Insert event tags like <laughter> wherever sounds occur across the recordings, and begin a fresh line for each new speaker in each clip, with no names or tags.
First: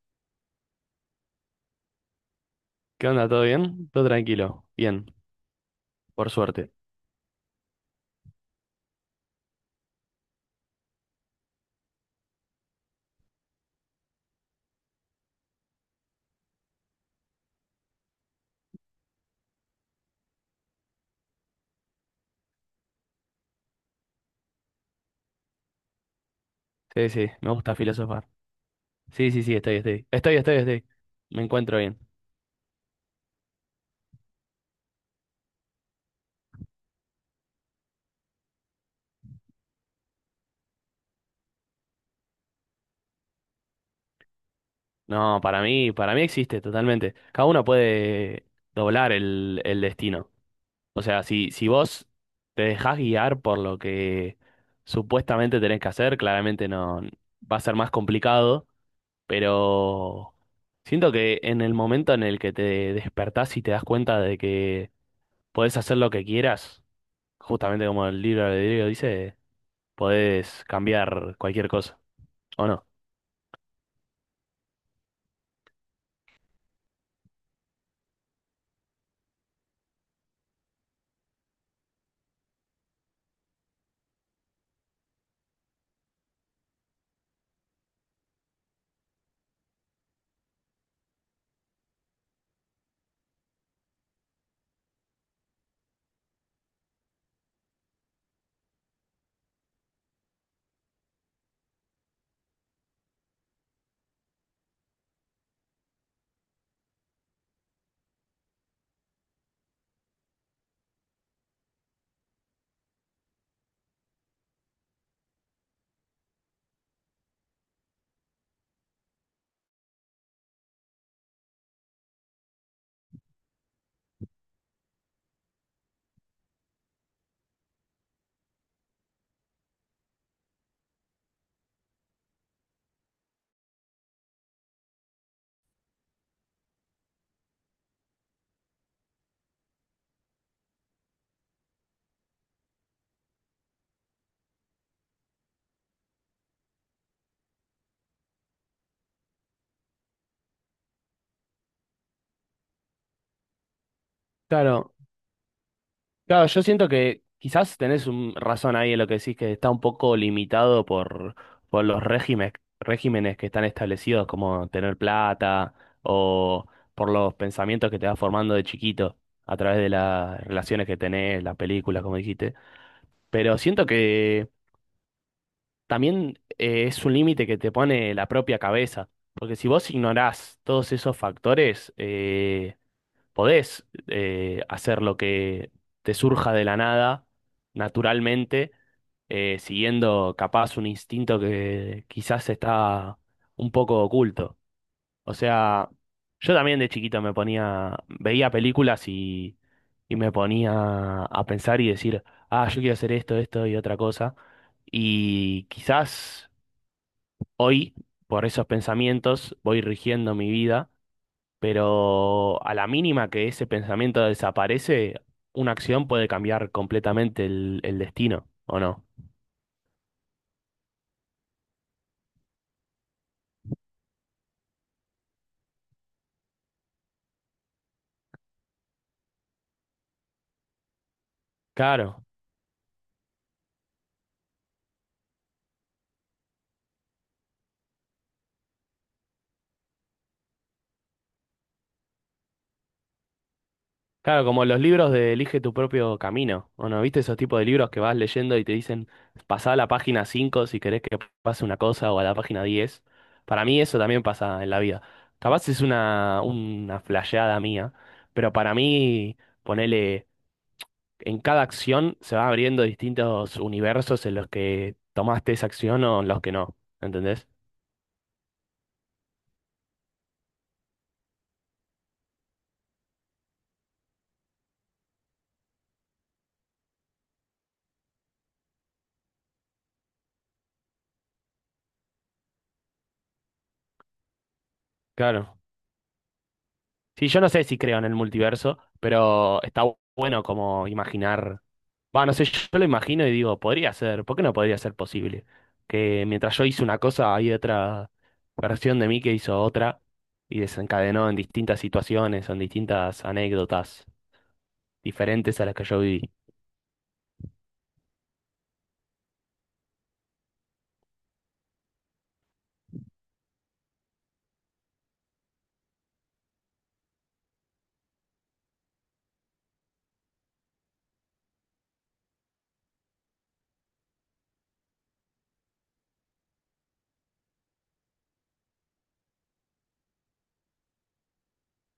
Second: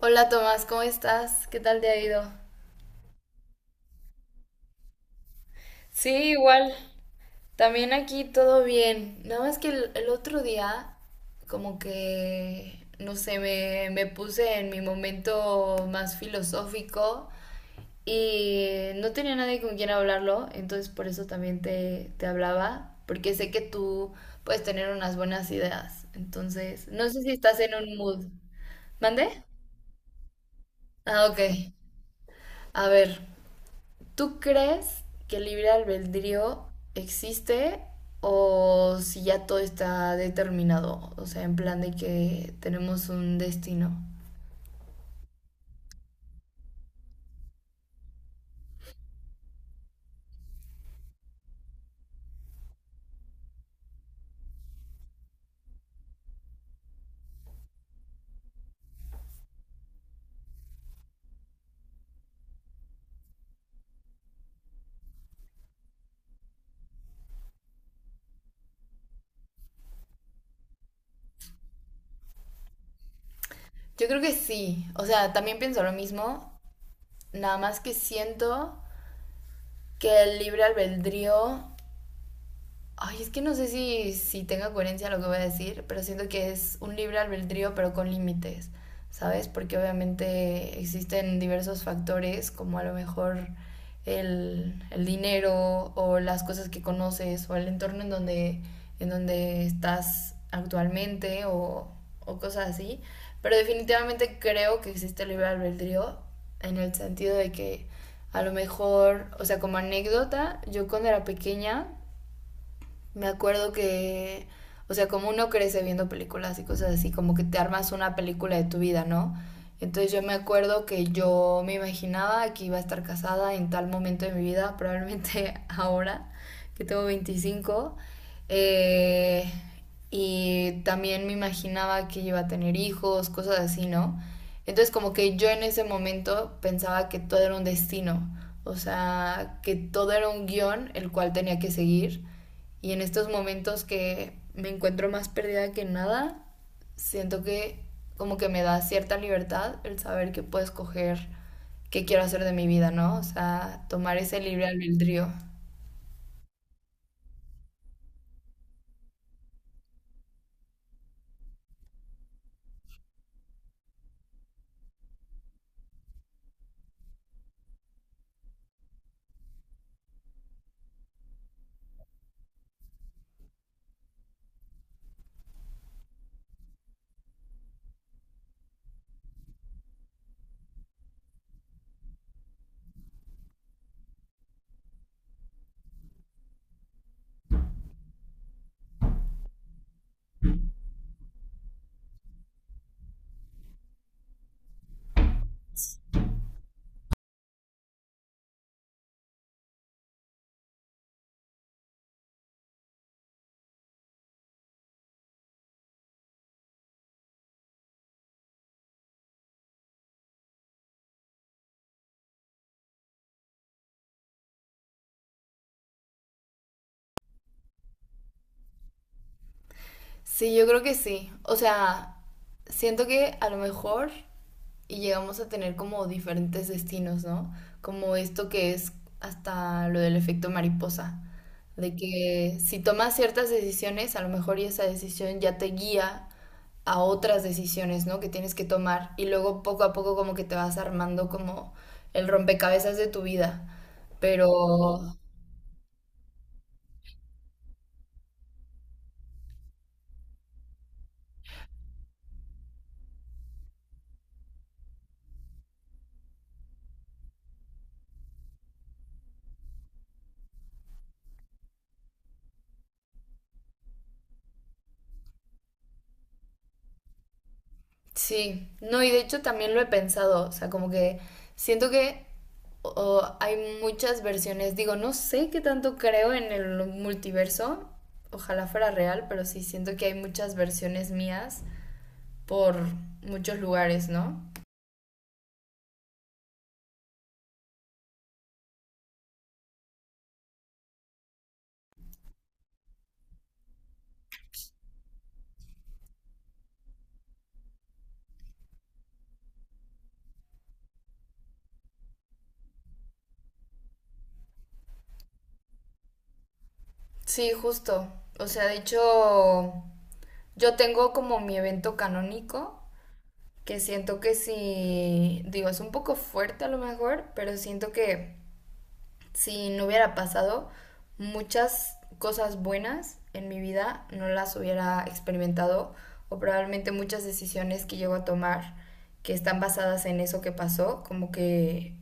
Hola Tomás, ¿cómo estás? ¿Qué tal te ha ido?
¿Qué onda? ¿Todo bien? Todo tranquilo. Bien,
Sí,
por suerte.
igual. También aquí todo bien. Nada más que el otro día, como que, no sé, me puse en mi momento más filosófico y no tenía nadie con quien hablarlo, entonces por eso también te hablaba, porque sé que tú puedes tener unas buenas ideas. Entonces,
Sí,
no sé
sí,
si
me
estás en
gusta
un mood.
filosofar.
¿Mande?
Sí, sí, sí, estoy. Estoy.
Ah, ok.
Me encuentro bien.
A ver. ¿Tú crees que el libre albedrío existe o si ya todo está determinado? O sea, en plan de que tenemos un destino.
No, para mí existe totalmente. Cada uno puede doblar el destino. O sea, si vos te dejás guiar por lo que supuestamente tenés que hacer, claramente no va a ser más complicado, pero siento que en el momento en el que te despertás y te das cuenta de que podés hacer lo que quieras. Justamente como el libro de Diego dice, podés cambiar cualquier cosa, ¿o no?
Yo creo que sí. O sea, también pienso lo mismo. Nada más que siento que el libre albedrío. Ay, es que no sé si, si tenga coherencia lo que voy a decir, pero siento que es un libre albedrío, pero con límites, ¿sabes? Porque obviamente existen diversos factores, como a lo mejor el dinero o las cosas que conoces o el entorno en donde estás actualmente o cosas así. Pero definitivamente creo que existe el libre albedrío en el sentido de que a lo mejor, o sea, como anécdota, yo cuando era pequeña me acuerdo que, o sea, como uno crece viendo películas y cosas así, como que te armas una película de tu vida, ¿no? Entonces yo me acuerdo que yo me imaginaba que iba a estar casada en tal momento de mi vida, probablemente <laughs> ahora, que tengo 25, eh, y también me imaginaba que iba a tener hijos, cosas así, ¿no? Entonces como que yo en ese momento pensaba que todo era un destino, o sea, que todo era un guión el cual tenía que seguir, y en estos momentos que me encuentro más perdida que nada, siento que como que me da cierta libertad el saber que puedo escoger qué quiero hacer de mi vida, ¿no? O sea, tomar ese libre
Claro,
albedrío.
claro, yo siento que quizás tenés un razón ahí en lo que decís que está un poco limitado por los regímenes, regímenes que están establecidos, como tener plata o por los pensamientos que te vas formando de chiquito a través de las relaciones que tenés, las películas, como dijiste. Pero siento que también es un límite que te pone la propia cabeza, porque si vos ignorás todos esos factores, podés hacer lo que te surja de la nada, naturalmente, siguiendo capaz un instinto que quizás está un poco oculto. O sea, yo también de chiquito me ponía, veía películas y me ponía a pensar y decir, ah, yo quiero hacer esto, esto y otra cosa. Y quizás hoy, por esos pensamientos, voy rigiendo mi vida, pero a la mínima que ese pensamiento desaparece, una acción puede cambiar completamente el destino, ¿o no?
Sí, yo creo que sí. O sea, siento que a lo mejor y llegamos a tener como diferentes destinos, ¿no? Como esto que es hasta lo del efecto mariposa, de
Claro,
que si tomas ciertas decisiones, a lo mejor y esa decisión ya te guía a otras decisiones, ¿no? Que tienes que tomar, y luego poco a poco como que te vas armando como el rompecabezas de tu vida.
claro,
Pero
como los libros de Elige tu propio camino, ¿o no? ¿Viste esos tipos de libros que vas leyendo y te dicen, pasá a la página 5 si querés que pase una cosa o a la página diez? Para mí eso también pasa en la vida. Capaz es una flasheada mía, pero para mí, ponele, en cada acción se va abriendo distintos universos en los que tomaste esa acción o en los que no, ¿entendés?
sí, no, y de hecho también lo he pensado, o sea, como que siento que hay muchas versiones, digo, no sé qué tanto creo en el multiverso, ojalá fuera real, pero sí siento que hay muchas versiones mías por muchos lugares, ¿no?
Claro. Sí, yo no sé si creo en el multiverso, pero está bueno como imaginar. Va, no sé, yo lo imagino y digo, podría ser, ¿por qué no podría ser posible? Que mientras yo hice una cosa, hay otra versión de mí que hizo otra y desencadenó en distintas situaciones, o en distintas anécdotas diferentes a las que yo viví.
Sí, justo, o sea, de hecho, yo tengo como mi evento canónico, que siento que sí, digo, es un poco fuerte a lo mejor, pero siento que si no hubiera pasado, muchas cosas buenas en mi vida no las hubiera experimentado, o probablemente muchas decisiones que llego a tomar que están basadas en eso que pasó, como que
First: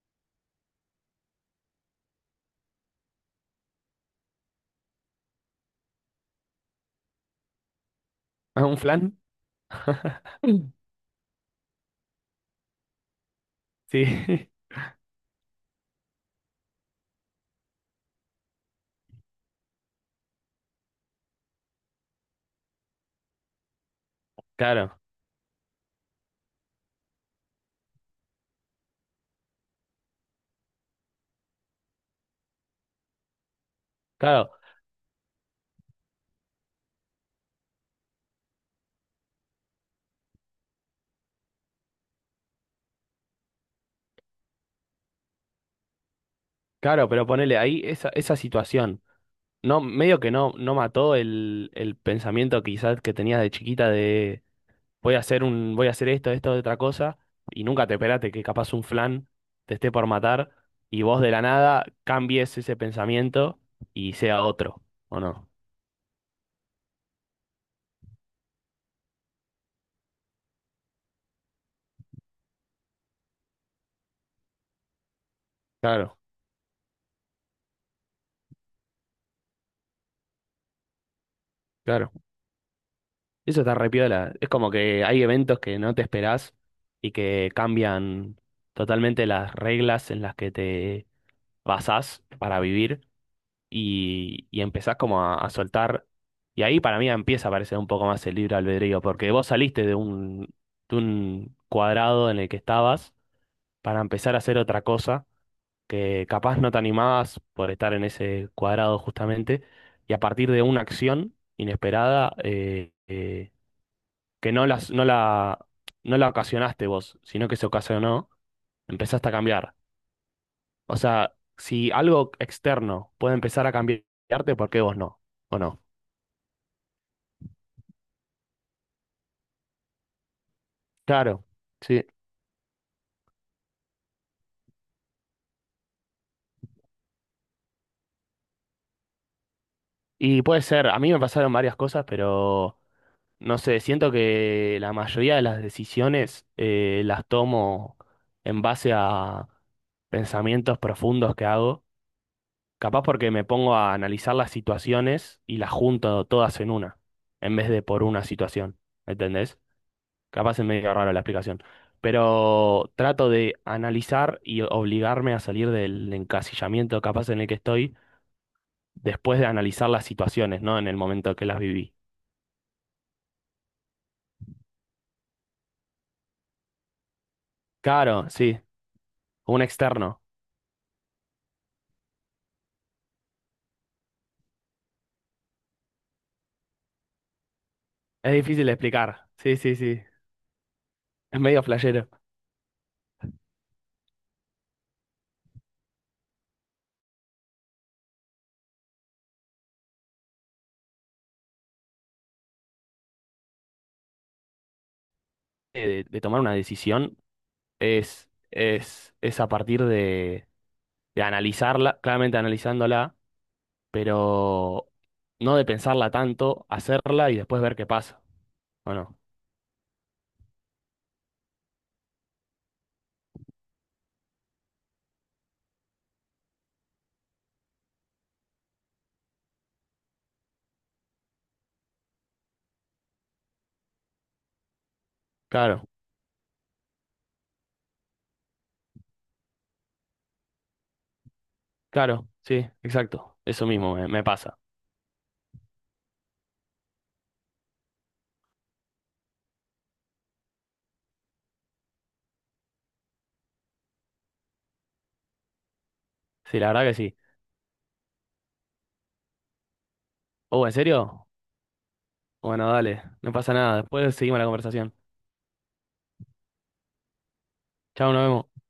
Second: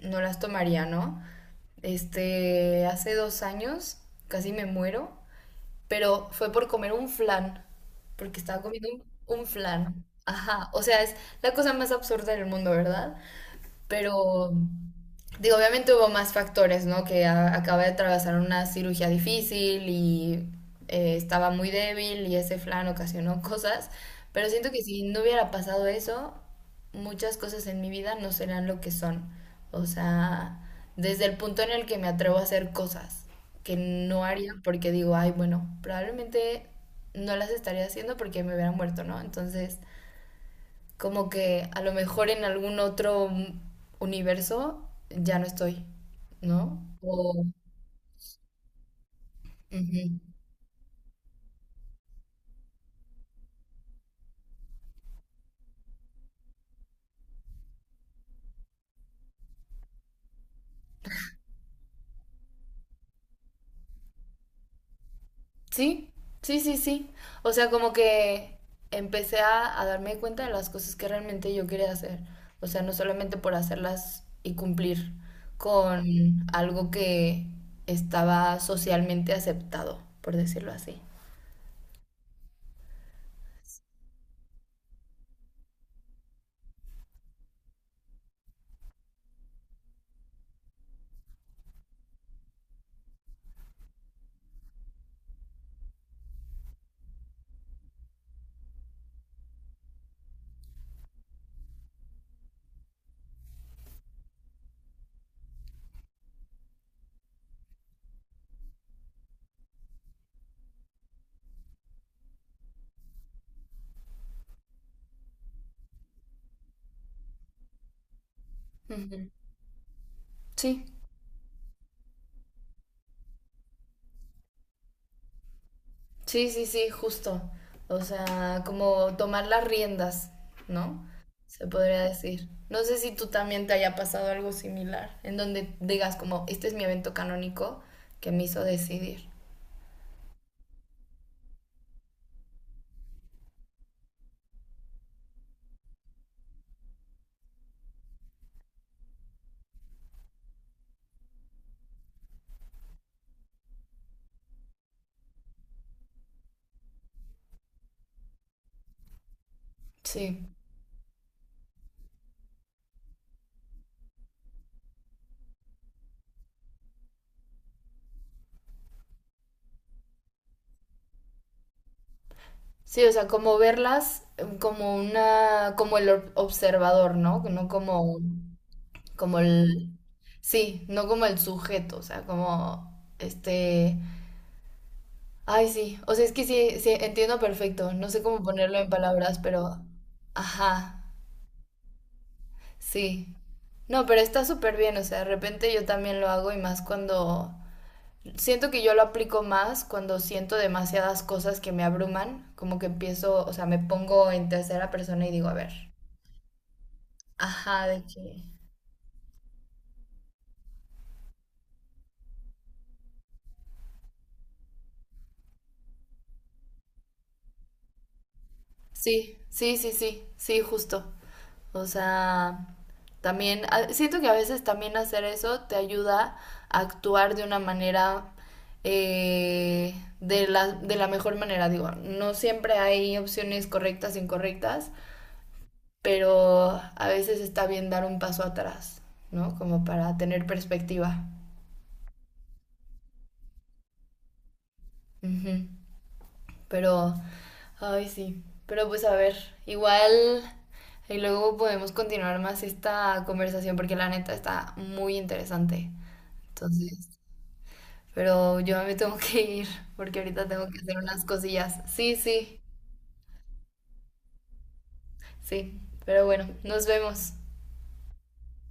no las tomaría, ¿no? Este, hace 2 años casi me muero, pero fue por comer un flan, porque
<laughs>
estaba
¿Ah, un
comiendo
flan?
un flan. Ajá,
<laughs>
o sea, es la cosa más absurda del mundo, ¿verdad?
Sí,
Pero, digo, obviamente hubo más factores, ¿no? Que acaba de atravesar una cirugía difícil, y estaba muy débil y ese flan ocasionó cosas. Pero
<laughs>
siento que
claro,
si no hubiera pasado eso, muchas cosas en mi vida no serían lo que son. O sea, desde el punto en el que me atrevo a hacer cosas que no
claro.
haría porque digo, ay, bueno, probablemente no las estaría haciendo porque me hubiera muerto, ¿no? Entonces, como que a lo mejor en algún otro universo ya no estoy, ¿no?
Claro, pero
O...
ponele ahí esa situación. No,
Ujú.
medio que no, no mató el pensamiento quizás que tenías de chiquita de voy a hacer un, voy a hacer esto, esto, otra cosa, y nunca te esperaste que capaz un flan te esté por matar y vos de la nada cambies ese pensamiento y sea otro, ¿o no?
Sí, sí, sí, sí. O sea, como que empecé a darme cuenta de las cosas que realmente yo quería hacer. O sea, no solamente por hacerlas y cumplir
Claro,
con algo que estaba socialmente aceptado, por decirlo así.
claro. Eso está re piola. Es como que hay eventos que no te esperás y que cambian totalmente las reglas en las que te basás para vivir y empezás como a soltar. Y ahí para mí empieza a aparecer un poco más el libre albedrío, porque vos saliste de de un cuadrado en el que estabas para empezar a hacer otra cosa que capaz no te animabas por estar en ese cuadrado justamente, y a partir de una acción inesperada que no la ocasionaste vos, sino que se ocasionó, empezaste
Ujú.
a cambiar.
Sí.
O sea, si algo externo puede empezar a cambiarte, ¿por qué vos no? ¿O no?
Sí, sí, sí, justo. O sea, como tomar las riendas, ¿no?
Claro,
Se podría
sí.
decir. No sé si tú también te haya pasado algo similar, en donde digas como, este es mi evento canónico que me hizo decidir.
Y puede ser, a mí me pasaron varias cosas, pero no sé, siento que la mayoría de las decisiones las tomo en base a pensamientos profundos que hago, capaz porque me pongo a analizar las situaciones y las junto todas en una, en vez de por una situación, ¿entendés?
Sí.
Capaz es medio raro la explicación, pero trato de analizar y obligarme a salir del encasillamiento capaz en el que estoy después de analizar las situaciones, ¿no? En el momento que las viví.
Sí, o sea, como verlas como una, como el ob- observador, ¿no? No como,
Claro, sí,
como
un
el,
externo.
sí, no como el sujeto, o sea, como este, ay, sí. O sea, es que sí, sí, entiendo perfecto. No sé
Es
cómo
difícil de
ponerlo en
explicar.
palabras,
Sí, sí,
pero...
sí.
Ajá,
Es medio flashero.
sí. No, pero está súper bien. O sea, de repente yo también lo hago y más cuando... Siento que yo lo aplico más cuando siento demasiadas cosas que me abruman. Como que empiezo, o sea, me pongo en tercera persona y digo, a ver.
De tomar una decisión
Ajá, de
es,
que...
es a partir de analizarla, claramente analizándola, pero no de pensarla tanto, hacerla y después ver qué pasa. Bueno,
Sí, sí, sí, sí, sí, justo. O sea, también a- siento que a veces también hacer eso te ayuda a actuar de una manera, eh, de la mejor manera. Digo, no siempre hay opciones correctas e incorrectas,
claro,
pero a veces está bien dar un paso atrás, ¿no? Como para tener perspectiva.
claro, sí, exacto. Eso mismo me, me pasa.
Ujú. Pero, ay, sí. Pero pues a ver, igual y luego podemos continuar más esta conversación porque la neta está muy interesante.
Sí, la verdad que sí.
Entonces, pero yo me tengo que ir porque ahorita
Oh,
tengo
¿en
que hacer unas
serio?
cosillas. Sí, sí,
Bueno, dale, no pasa nada. Después seguimos la conversación.
sí. Pero bueno, nos vemos.
Chao, nos vemos.